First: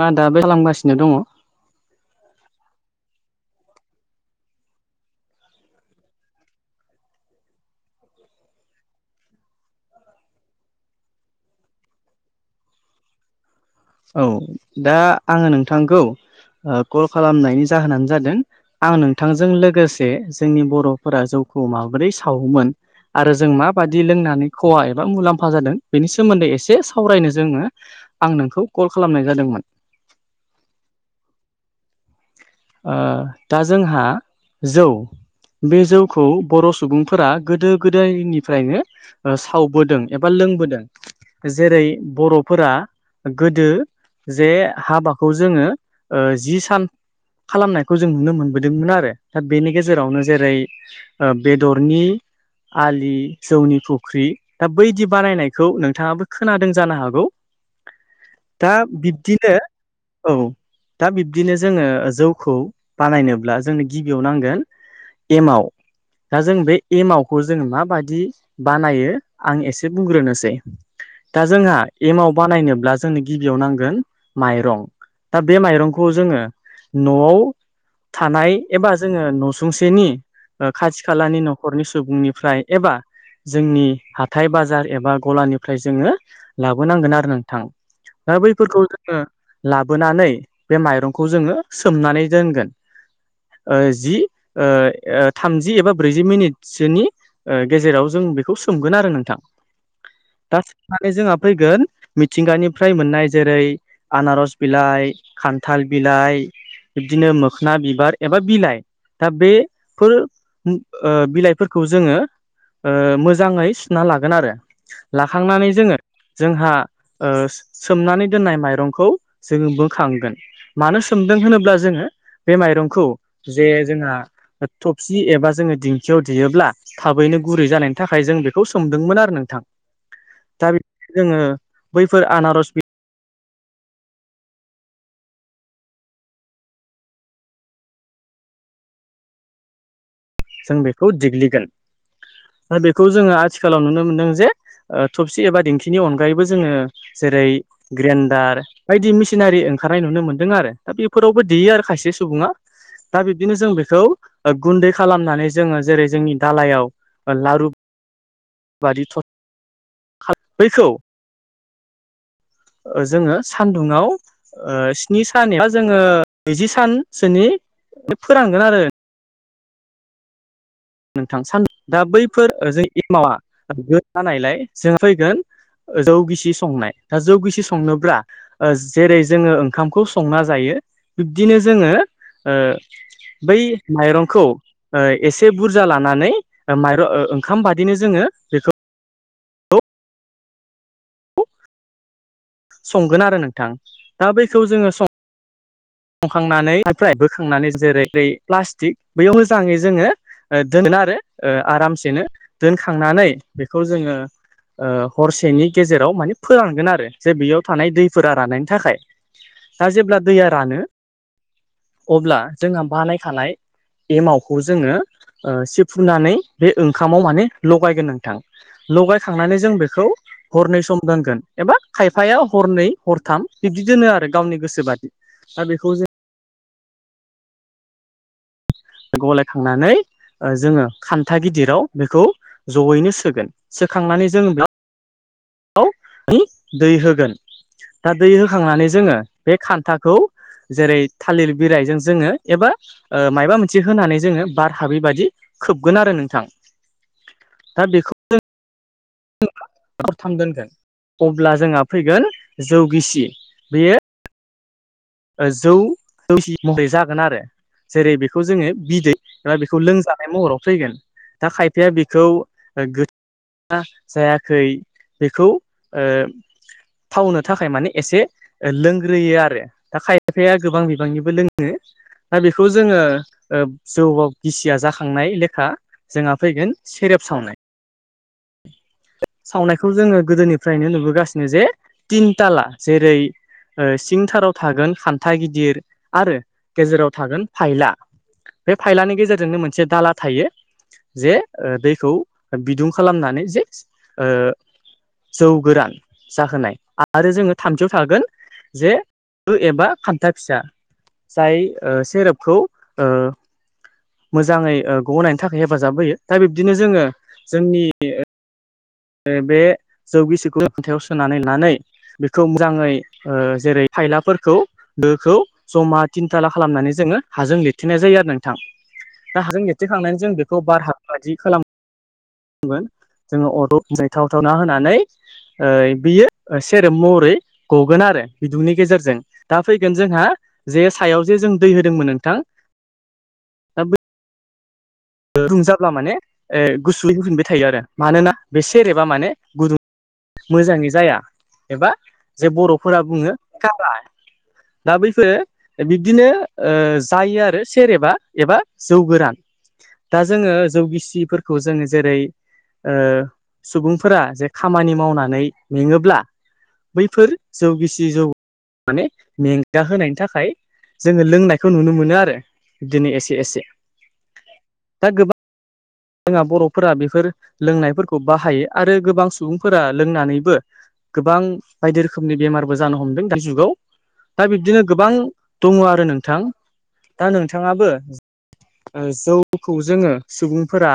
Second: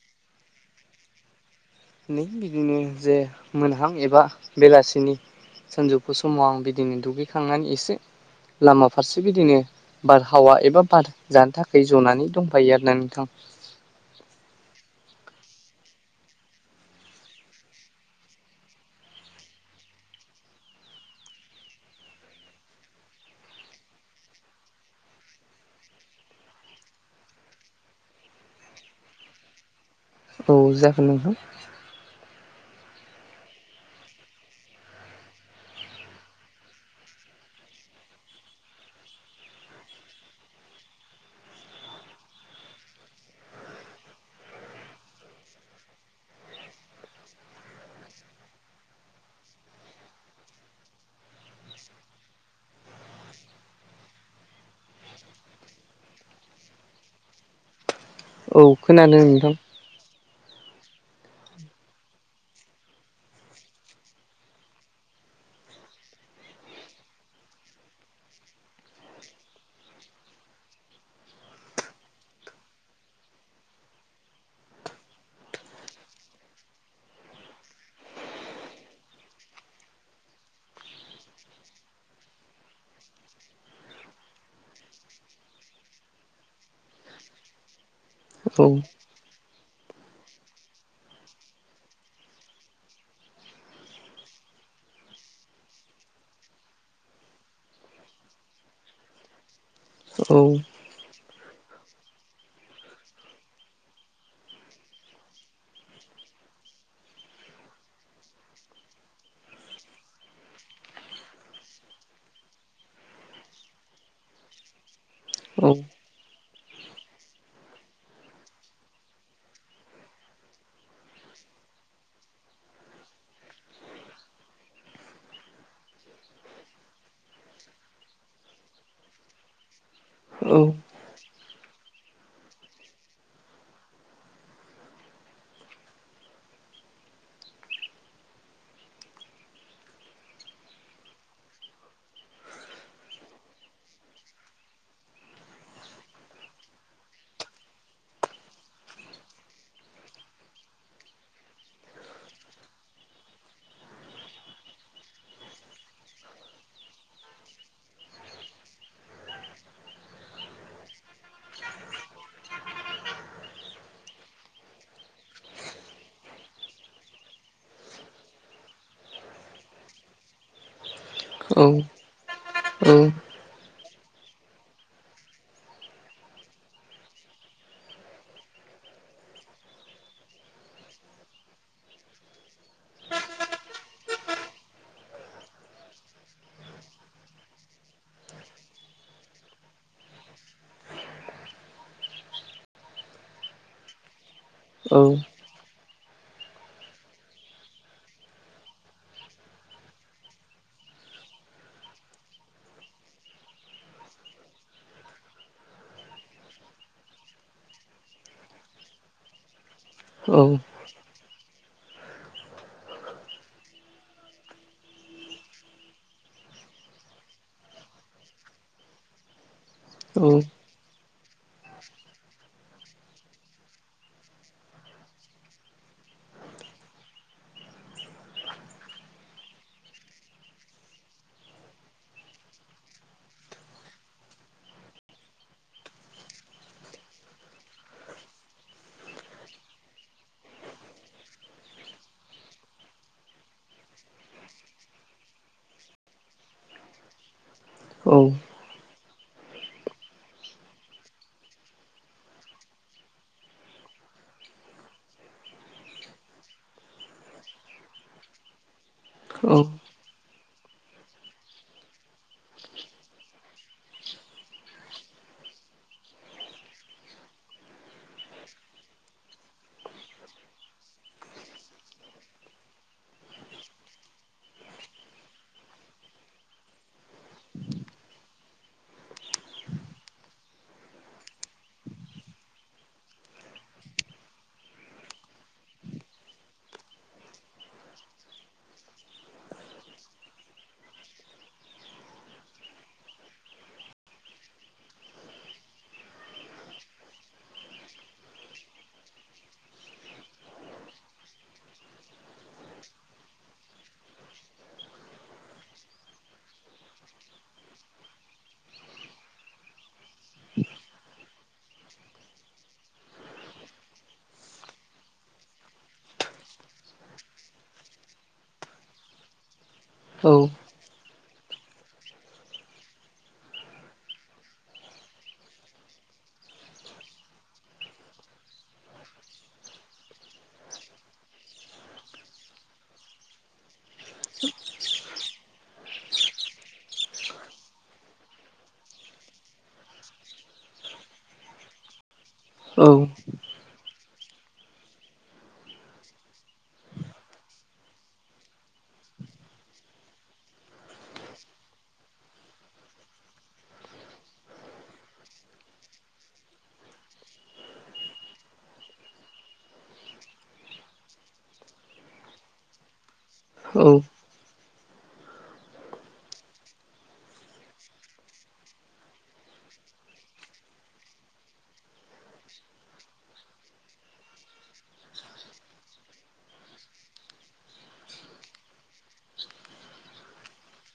नङा दाबो खालामगासिनो दङ। नै बिदिनो जे मोनहां एबा बेलासिनि सानजौफु समाव आं बिदिनो दुगैखांनानै एसे लामा फारसे बिदिनो बारहावा एबा बार जानो थाखाय जनानै दंफायो आरो ना नोंथां औ दा आङो नोंथांखौ कल खालामनायनि जाहोनानो जादों आं नोंथांजों लोगोसे जोंनि बर'फोरा जौखौ माबोरै सावोमोन आरो जों माबादि लोंनानै खहा एबा मुलाम्फा जादों बेनि सोमोन्दै एसे सावरायनो जोङो आं नोंखौ कल खालामनाय जादोंमोन। औ जागोन नोंथां। दा जोंहा जौ बे जौखौ बर' सुबुंफोरा गोदो गोदायनिफ्रायनो सावबोदों एबा लोंबोदों। जेरै बर'फोरा गोदो जे हाबाखौ जोङो ओ जि सान खालामनायखौ जों नुनो मोनबोदोंमोन आरो दा बेनि गेजेरावनो जेरै बेदरनि आलि जौनि फुख्रि दा बैदि बानायनायखौ नोंथाङाबो खोनादों जानो हागौ। औ दा खोनादों नोंथां बिब्दिनो औ दा बिब्दिनो जोङो। जौखौ बानायनोब्ला जोंनो गिबियाव नांगोन एमाव दा जों बे एमावखौ जों माबादि बानायो आं एसे बुंग्रोनोसै दा जोंहा एमव बानायनोब्ला जोंनो गिबियाव नांगोन माइरं दा बे माइरंखौ जोङो न'आव थानाय एबा जोङो न'सुंसेनि ओ खाथि खालानि न'खरनि सुबुंनिफ्राय एबा जोंनि हाथाय बाजार एबा गलानिफ्राय जोङो लाबोनांगोन आरो नोंथां। दा औ बैफोरखौ जोङो लाबोनानै बे माइरंखौ जोङो सोमनानै दोनगोन। ओ जि थामजि एबा ब्रैजि मिनिटसोनि गेजेराव जों बेखौ सोमगोन आरो नोंथां। औ [unintelligible] जोंहा फैगोन मिथिंगानिफ्राय मोननाय जेरै आनारस बिलाइ खान्थाल बिलाइ। बिबदिनो मोखोन बिबार एबा बिलाइ। दा बेफोर ओ बिलाइफोरखौ जोङो ओ मोजाङै सुना लागोन आरो औ लाखांनानै जोङो जोंहा सोमनानै दोननाय माइरंखौ जोङो बोखांगोन मानो सु सोमदों होनोब्ला जोङो बे माइरंखौ जे जोंहा थफसि एबा जोङो दिंखियाव देयोब्ला थाबैनो गुरै जानायनि थाखाय जों बेखौ सोमदोंमोन आरो नोंथां। औ दा बेखौ जोङो बैफोर आनारस बि जों बेखौ दिेग्लिगोन दा बेखौ जोङो आथिखालाव नुनो मोनदों जे थबसि एबा दिेंखिनि अनगायैबो जोङो जेरै ग्रेन्डार। बायदि मिसिनारि ओंखारनाय नुनो मोन्दों आरो दा बेफोरावबो देयो आरो खायसे सुबुङा। दा बिब्दिनो जों बेखौ गुन्दै खालामनानै जोङो जेरै जोंनि दालायाव लारु बारि थद [unintelligible] बैखौ ओ जोङो सान्दुङाव ओ स्नि सान बा जोङो नैजि सानसोनि फोरानगोन आरो नोंथां सान औ दा बैफोरओ जों औ एमावा गो जानायलाय जों फैगोन जौ गिसि संनाय दा जौ गिसि संनोब्रा जेरै जोङो ओंखामखौ संना जायो बिब्दिनो जोङो ओ बै माइरंखौ ओ एसेब बुरजा लानानै ओ मायरं ओ ओंखाम बादिनो जोङो बेखो संगोन आरो नोंथां दा बैखौ जोङो औ सं संखांनानै निफ्राय बोखांनानै जेरै बै प्लास्टिक बेयाव मोजाङै जोङो ओ दोनगोन आरो ओ आरामसेनो दोनखांनानै बेखौ जोङो हरसेनि गेजेराव माने फोरानगोन आरो जे बेयाव थानाय दैफोरा रानायनायनि थाखाय दा जेब्ला दैया औ औ रानो अब्ला जोंहा बानायखानाय एमावखौ जोङो सिफुनानै बे ओंखामाव माने लगायगोन नोंथां। लगायखांनानै जों बेखौ औ हरनै सम दोनगोन एबा खायफाया हरनै हरथाम बिब्दि दोनो आरो गावनि गोसो बादि। दा बे जों गलायखांनानै। जोङो खान्था गिदिराव बेखौ जयैनो सोगोन सोखांनानै जोङो बेयाव [unintelligible] दै होगोन दा दै होखांनानै जोङो बे खान्थाखौ जेरै थालिर बिरइजों जोङो एबा मायाबा मोनसे होनानै जोङो बार हाबि बादि खोबगोन आरो नोंथांष [unintelligible] औ [unintelligible] अब्ला जोंहा फैगोन जौगिसि बेयो ओ जौ गिसि महरै जागोन आरो जेरै बेखौ जोङो बिदै औ एबा बेखौ लोंजानाय महराव फैगोन। दा खायफाया बेखौ ओ गो [unintelligible] जायाखै बेखौ ओ थावनो थाखाय माने एसे लोंग्रोयो आरो। दा खायफाया गोबां बिबांनिबो लोङो दा बेखौ जोङो जौ गिसिया जाखांनाय लेखा जोंहा फैगोन सेरेब सावनाय सावनायखौ जोङो गोदोनिफ्रायनो नुबोगासिनो जे थिनथाला जेरै सिंथाराव थागोन खान्था गिदिर आरो गेजेराव थागोन फायला बे फायलानि गेजेरजोंनो मोनसे दाला थायो जे दैखौ बिदुं खालामनानै जे ओ जौ गोरान जाहोनाय आरो जोङो थामथियाव थागोन जे दो एबा खान्था फिसा। जाय ओ सेरपखौ ओ मोजाङै गग'नायनि थाखाय हेफाजाब होयो दा बिब्दिनो जोङो जोंनि बे जौगिसिखौ फिथायाव सोनानै नानै बेखौ मोजाङै जेरै थायलाफोरखौ दोखौ जमा थिनथाला खालामनानै जोङो हाजों लिरथनाय जायो आरो नोंथां। दा हाजों लिर थेखांनानै जों बेखौ बार हा बायदि खालामोन जोङो जायथाव थावना होनानै बियो सेरेब महरै गगोन आरो बिदुंनि गेजेरजों। दा फैगोन जोंहा जे सायाव जे जों दै होदोंमोन नोंथां। ‌ गुदुं जाब्ला माने गुसुयै होफिनबाय थायो आरो मानोना बे सेरेबा माने गुदुं मोजाङै जाया एबा जे बर'फोरा बुङो। दा बै फोरो बिब्दिनो ओ जायो आरो सेरेबा एबा जौ गोरान। दा जोङो जौगिसिफोरखौ जोङो जेरै ओ सुबुंफोरा जे खामानि मावनानै मेङोब्ला बैफोर जौ गिसि जौ माने मेंगा होनायनि थाखाय जोङो लोंनायखौ नुनो मोनो आरो बिदिनो एसे एसे औ। दा गोबां जोंहा बर'फोरा बेफोर लोंनायफोरखौ बाहायो आरो गोबां सुबुंफोरा लोंनानैबो गोबां बायदि रोखोमनि बेमारबो जानो हमदों दानि जुगाव दा बिब्दिनो गोबां दङ आरो नोंथां दा नोंथाङाबो जौखौ जोङो सुबुं फोरा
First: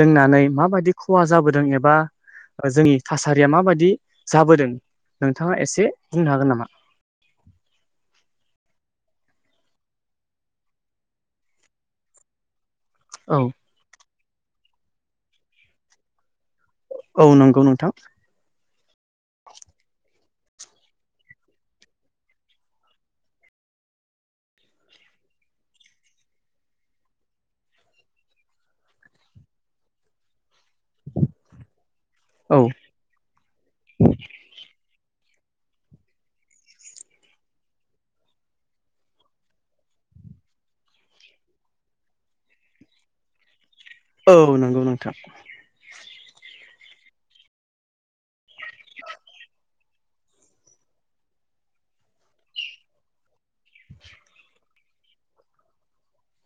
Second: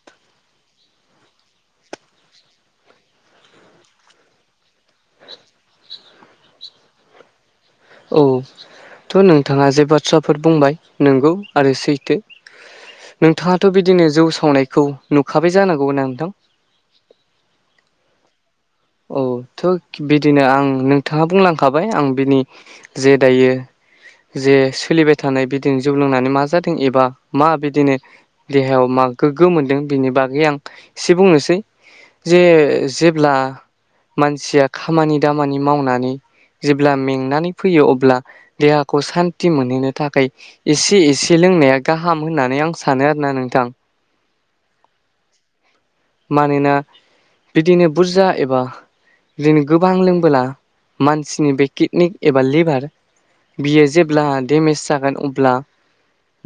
लोंनानै माबायदि खहा जाबोदों एबा ओ जोंनि थासारिया माबायदि जाबोदों नोंथाङा एसे बुंनो हागोन नामा? औ थ' नोंथाङा जे बाथ्राफोर बुंबाय नंगौ आरो सैथो। औ नोंथाङाथ' बिदिनो जौ सावनायखौ नुखाबाय जानांगौ ना नोंथां? औ नोंगौ नोंथां। औ थ' बिदिनो आं नोंथाङा बुंलांखाबाय आं बिनि जे दायो जे सोलिबाय थानाय बिदिनो जौ लोंनानै मा जादों एबा मा बिदिनो देहायाव मा गोग्गो मोनदों बिनि बागै आं एसे बुंनोसै जे औ जेब्ला मानसिया खामानि दामानि मावनानै जेब्ला मेंनानै फैयो अब्ला देहाखौ सान्थि मोनहैनो थाखाय एसे एसे लोंनाया गाहाम होननानै आं सानो आरो ना नोंथां। औ नंगौ नोंथां। मानोना बिदिनो बुरजा एबा दिदिनो गोबां लोंबोला मानसिनि बे किडनि एबा लिभार बियो जेब्ला डेमेज जागोन अब्ला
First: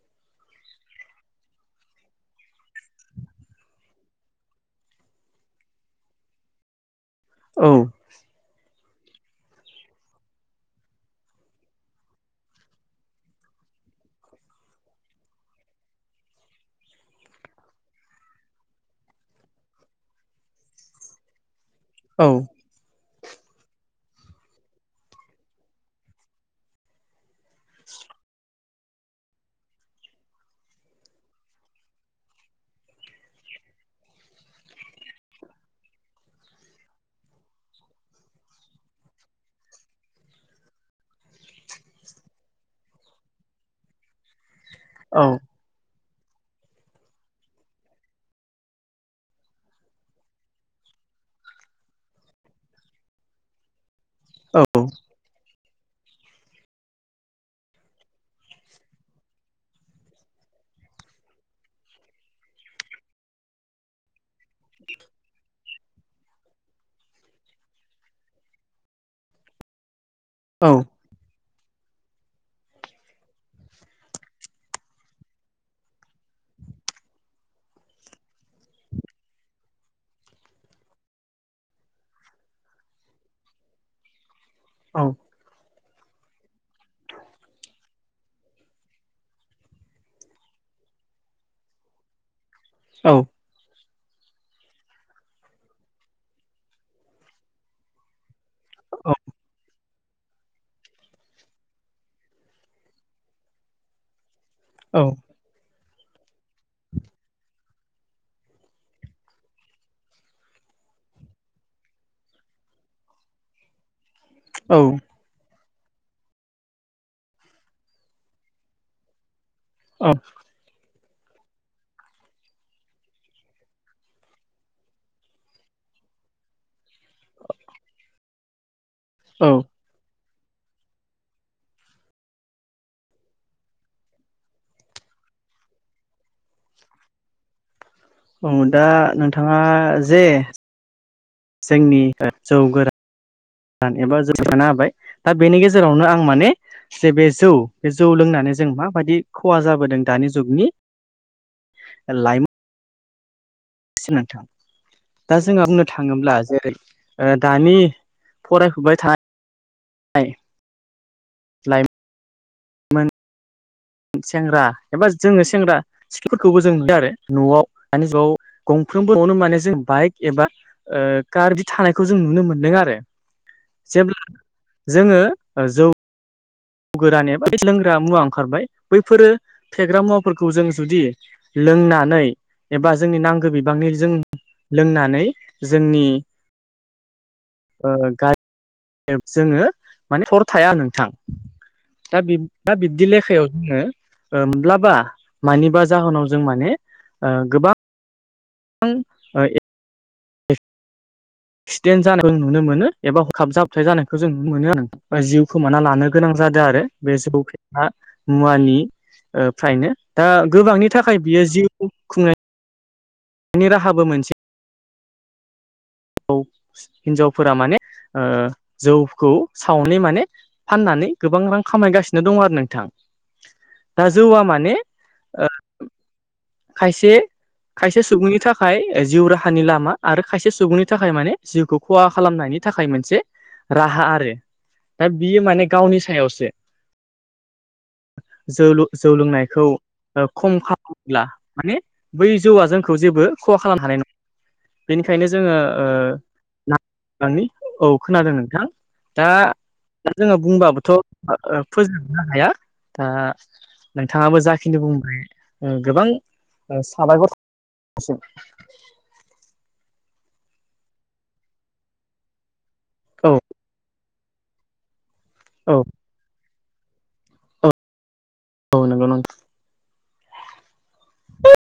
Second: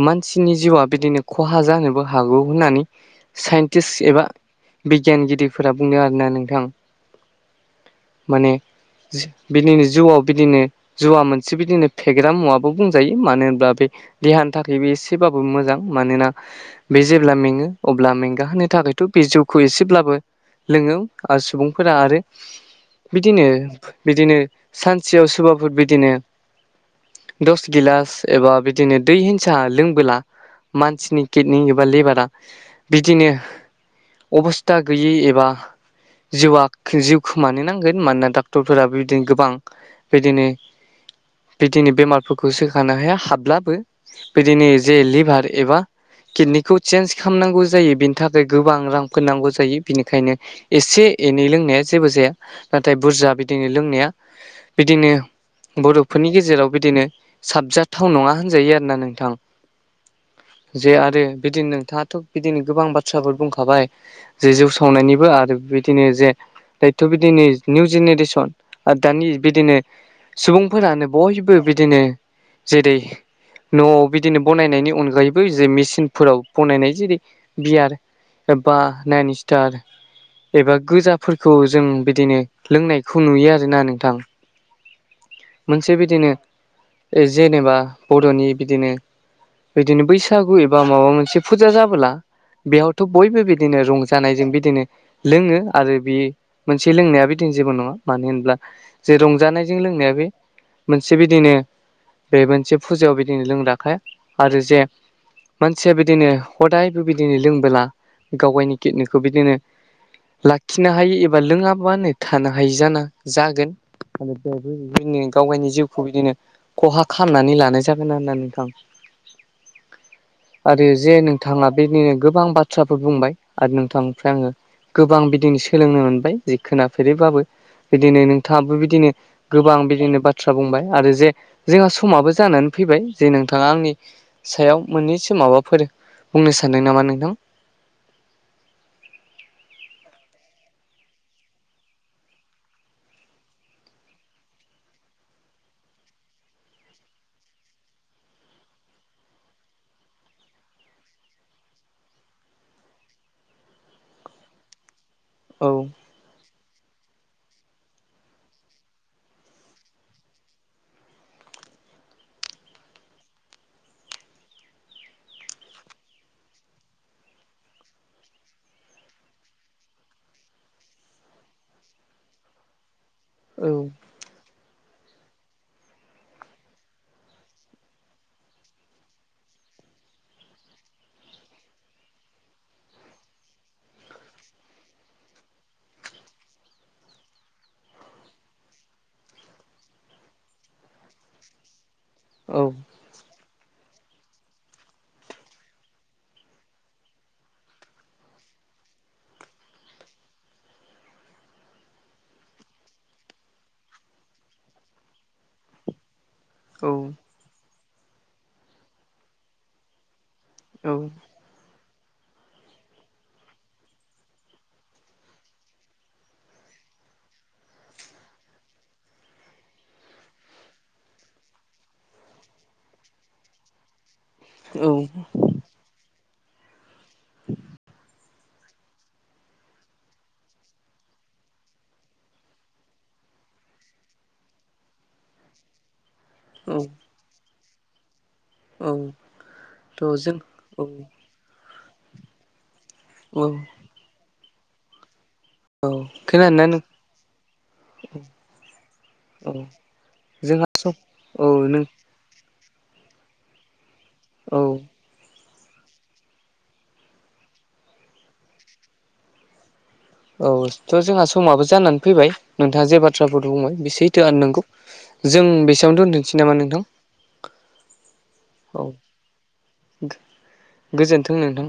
मानसिनि जिउआ बिदिनो खहा जानोबो हागौ होननानै साइन्टिस्ट एबा बिगियानगिरिफोरा बुंदों आरोना नोंथां। औ। माने बिदिनो जिउआव बिदिनो जौवा मोनसे बिदिनो फेग्रा मुवाबो बुंजायो मानो होनब्ला बे देहानि थाखायबो एसेबाबो मोजां मानोना बे जेब्ला मेङो अब्ला मेंगाहोनो थाखायथ' बे जौखौ एसेब्लाबो लोङो आरो सुबुंफोरा आरो औ बिदिनो बिदिनो सानसेयाव सोरबाफोर बिदिनो दस गिलास एबा बि दिनो दै हिंसा लोंबोला मानसिनि किडनि एबा लिभारा बिदिनो अबस्था गैयि एबा जिउआ जिउ खोमानो नांगोन मानोना डाक्टरफोराबो बिदिनो गोबां बिदिनो बिदिनो बेमारफोरखौ सोखानो हाया हाब्लाबो बिदिनो जे औ लिभार एबा किडनिखौ चेन्ज खालामनांगौ जायो बेनि था खाय गोबां रांफोर नांगौ जायो बिनिखायनो एसे एनै लोंनाया जेबो जाया। नाथाय बुरजा बिदिनो लोंनाया बिदिनो बर'फोरनि गेजेराव बिदिनो साबजाथाव नङा होनजायो आरोना नोंथां। जे आरो बिदिनो नोंथाङाथ' बिदिनो गोबां बाथ्राफोर बुंखाबाय जि जौ सावनायनिबो आरो बिदिनो जे दायथ' बिदिनो निउ जेनेरेसन आरो दानि बिदिनो औ सुबुंफोरानो बयबो बिदिनो जेरै न'आव बिदिनो बनायनायनि अनगायैबो जे मेचिनफोराव बनायनाय जेरै बियार बा नाइन सिटार एबा गोजाफोरखौ जों बिदिनो लोंनायखौ नुयो आरोना नोंथां। औ। मोनसे बिदिनो जेनेबा बर'नि बिदिनो बिदिनो बैसागु एबा माबा मोनसे फुजा जाबोला बेयावथ' औ बयबो बिदिनो रं जानायजों बिदिनो लोङो आरो बि मोनसे लोंनाया बिदिनो जेबो नङा मानो होनब्ला जे रंजानायजों लोंनाया बे मोनसे बिदिनो बे मोनसे फुजायाव बिदिनो लोंग्राखा आरो जे मानसिया बिदिनो खदायबो बिदिनो लोंबोला गाव गावनि किडनिखौ बिदिनो लाखिनो हायि एबा लोङाबानो थानो हायि जाना जागोन। औ गावगायनि जिउखौ बिदिनो खहा खामनानै लानाय जागोन आरोना नोंथां। ओ। आरो जे नोंथाङा बेदिनो गोबां बा बाथ्राफोर बुंबाय आरो नोंथांनिफ्राय आङो गोबां बिदिनो सोलोंनो मोनबाय जे खोनाफेरैबाबो बिदिनो नोंथाङाबो बिदिनो औ गोबां बिदिनो बा थ्रा बुंबाय आरो जे जोंहा समाबो जानानै फैबाय जे नोंथाङा आंनि सायाव मोननैसो माबाफोर बुंनो सानदों नामा नोंथां? अ दा नोंथाङा जे जोंनि जौ गोरा न एबा जौ [unintelligible] बाय दा बेनि गेजेरावनो आं माने जे बे जौ बे जौ लोंनानै जों माबायदि खहा जाबोदों दानि जुगनि लाइमोन [unintelligible] नोंथां। दा जोंहा औ बुंनो थाङोब्ला जेरै ओ दानि फरायफुबाय थानाय मोन सेंग्रा एबा जोङो सेंग्रा सिख्लाफोरखौबो जों नुदों आरो। न'आव दानि जुगाव गंफ्रोमबो न'आनो माने जों बाइक एबा ओ कार बिदि थानायखौ जों नुनो मोनदों आरो। औ जेब्ला जोङो जौ गोरान एबा बेबादि लोंग्रा मुवा ओंखारबाय बैफोरो फेग्रा मुवाफोरखौ जों जुदि लोंनानै एबा जोंनि नांगौ बिबांनि जों लोंनानै जोंनि ओ गारि जोङो माने हर थाया नोंथां। दा बिब औ दा बिब्दि लेखायाव जोङो म्लाबा मानिबा जाहोनाव जों माने ओ गोबां थां ओ ए सिडेन्ट जानायखौ जों नुनो मोनो एबा हरखाब जाबथाय जानायखौ जों नुनो मोनो आरो नोंथां। जिउ खोमाना लानो गोनां जादों आरो औ बे जौ फेना मुवानि ओ फ्रायनो। दा गोबांनि औ थाखाय बियो जिउ खुंनाय नि राहाबो मोनसे हिनजावफोरा माने ओ जौखौ सावनै माने फाननानै गोबां रां खामायगासिनो दं आरो नोंथां। दा जौआ माने ओ खायसे खायसे सुबुंनि थाखाय जिउ राहानि लामा आरो खायसे सुबुंनि थाखाय माने जिउखौ खहा खालामनायनि थाखाय मोनसे राहा आरो। दा बियो माने गावनि सायावसो उम जौलु जौ लोंनायखौ थ' ओ जों खम खा औ माने बै जौआ जोंखौ जेबो औ खहा खालामनो हानाय नङा। बेनिखायनो जोङो ओ खोनादोंना नों नानि औ खोनादों नोंथां। दा औ दा जोङो जोंहा बुंबाबोथ' औ नों फोजों जोबनो हाया। ओ नोंथाङाबो औ जाखिनि बुंबाय गोबां साबायखर [unintelligible] औ थ' जोंहा समाबो जानानै फैबाय। नोंथाङा जे औ बाथ्राफोर बुंबाय बि सोैथो आरो नोंगौ। जों औ बेसेयावनो दोनथनसै नामा नोंथां? औ औ नोंगौ नोंथां। गोजोनथों नोंथां।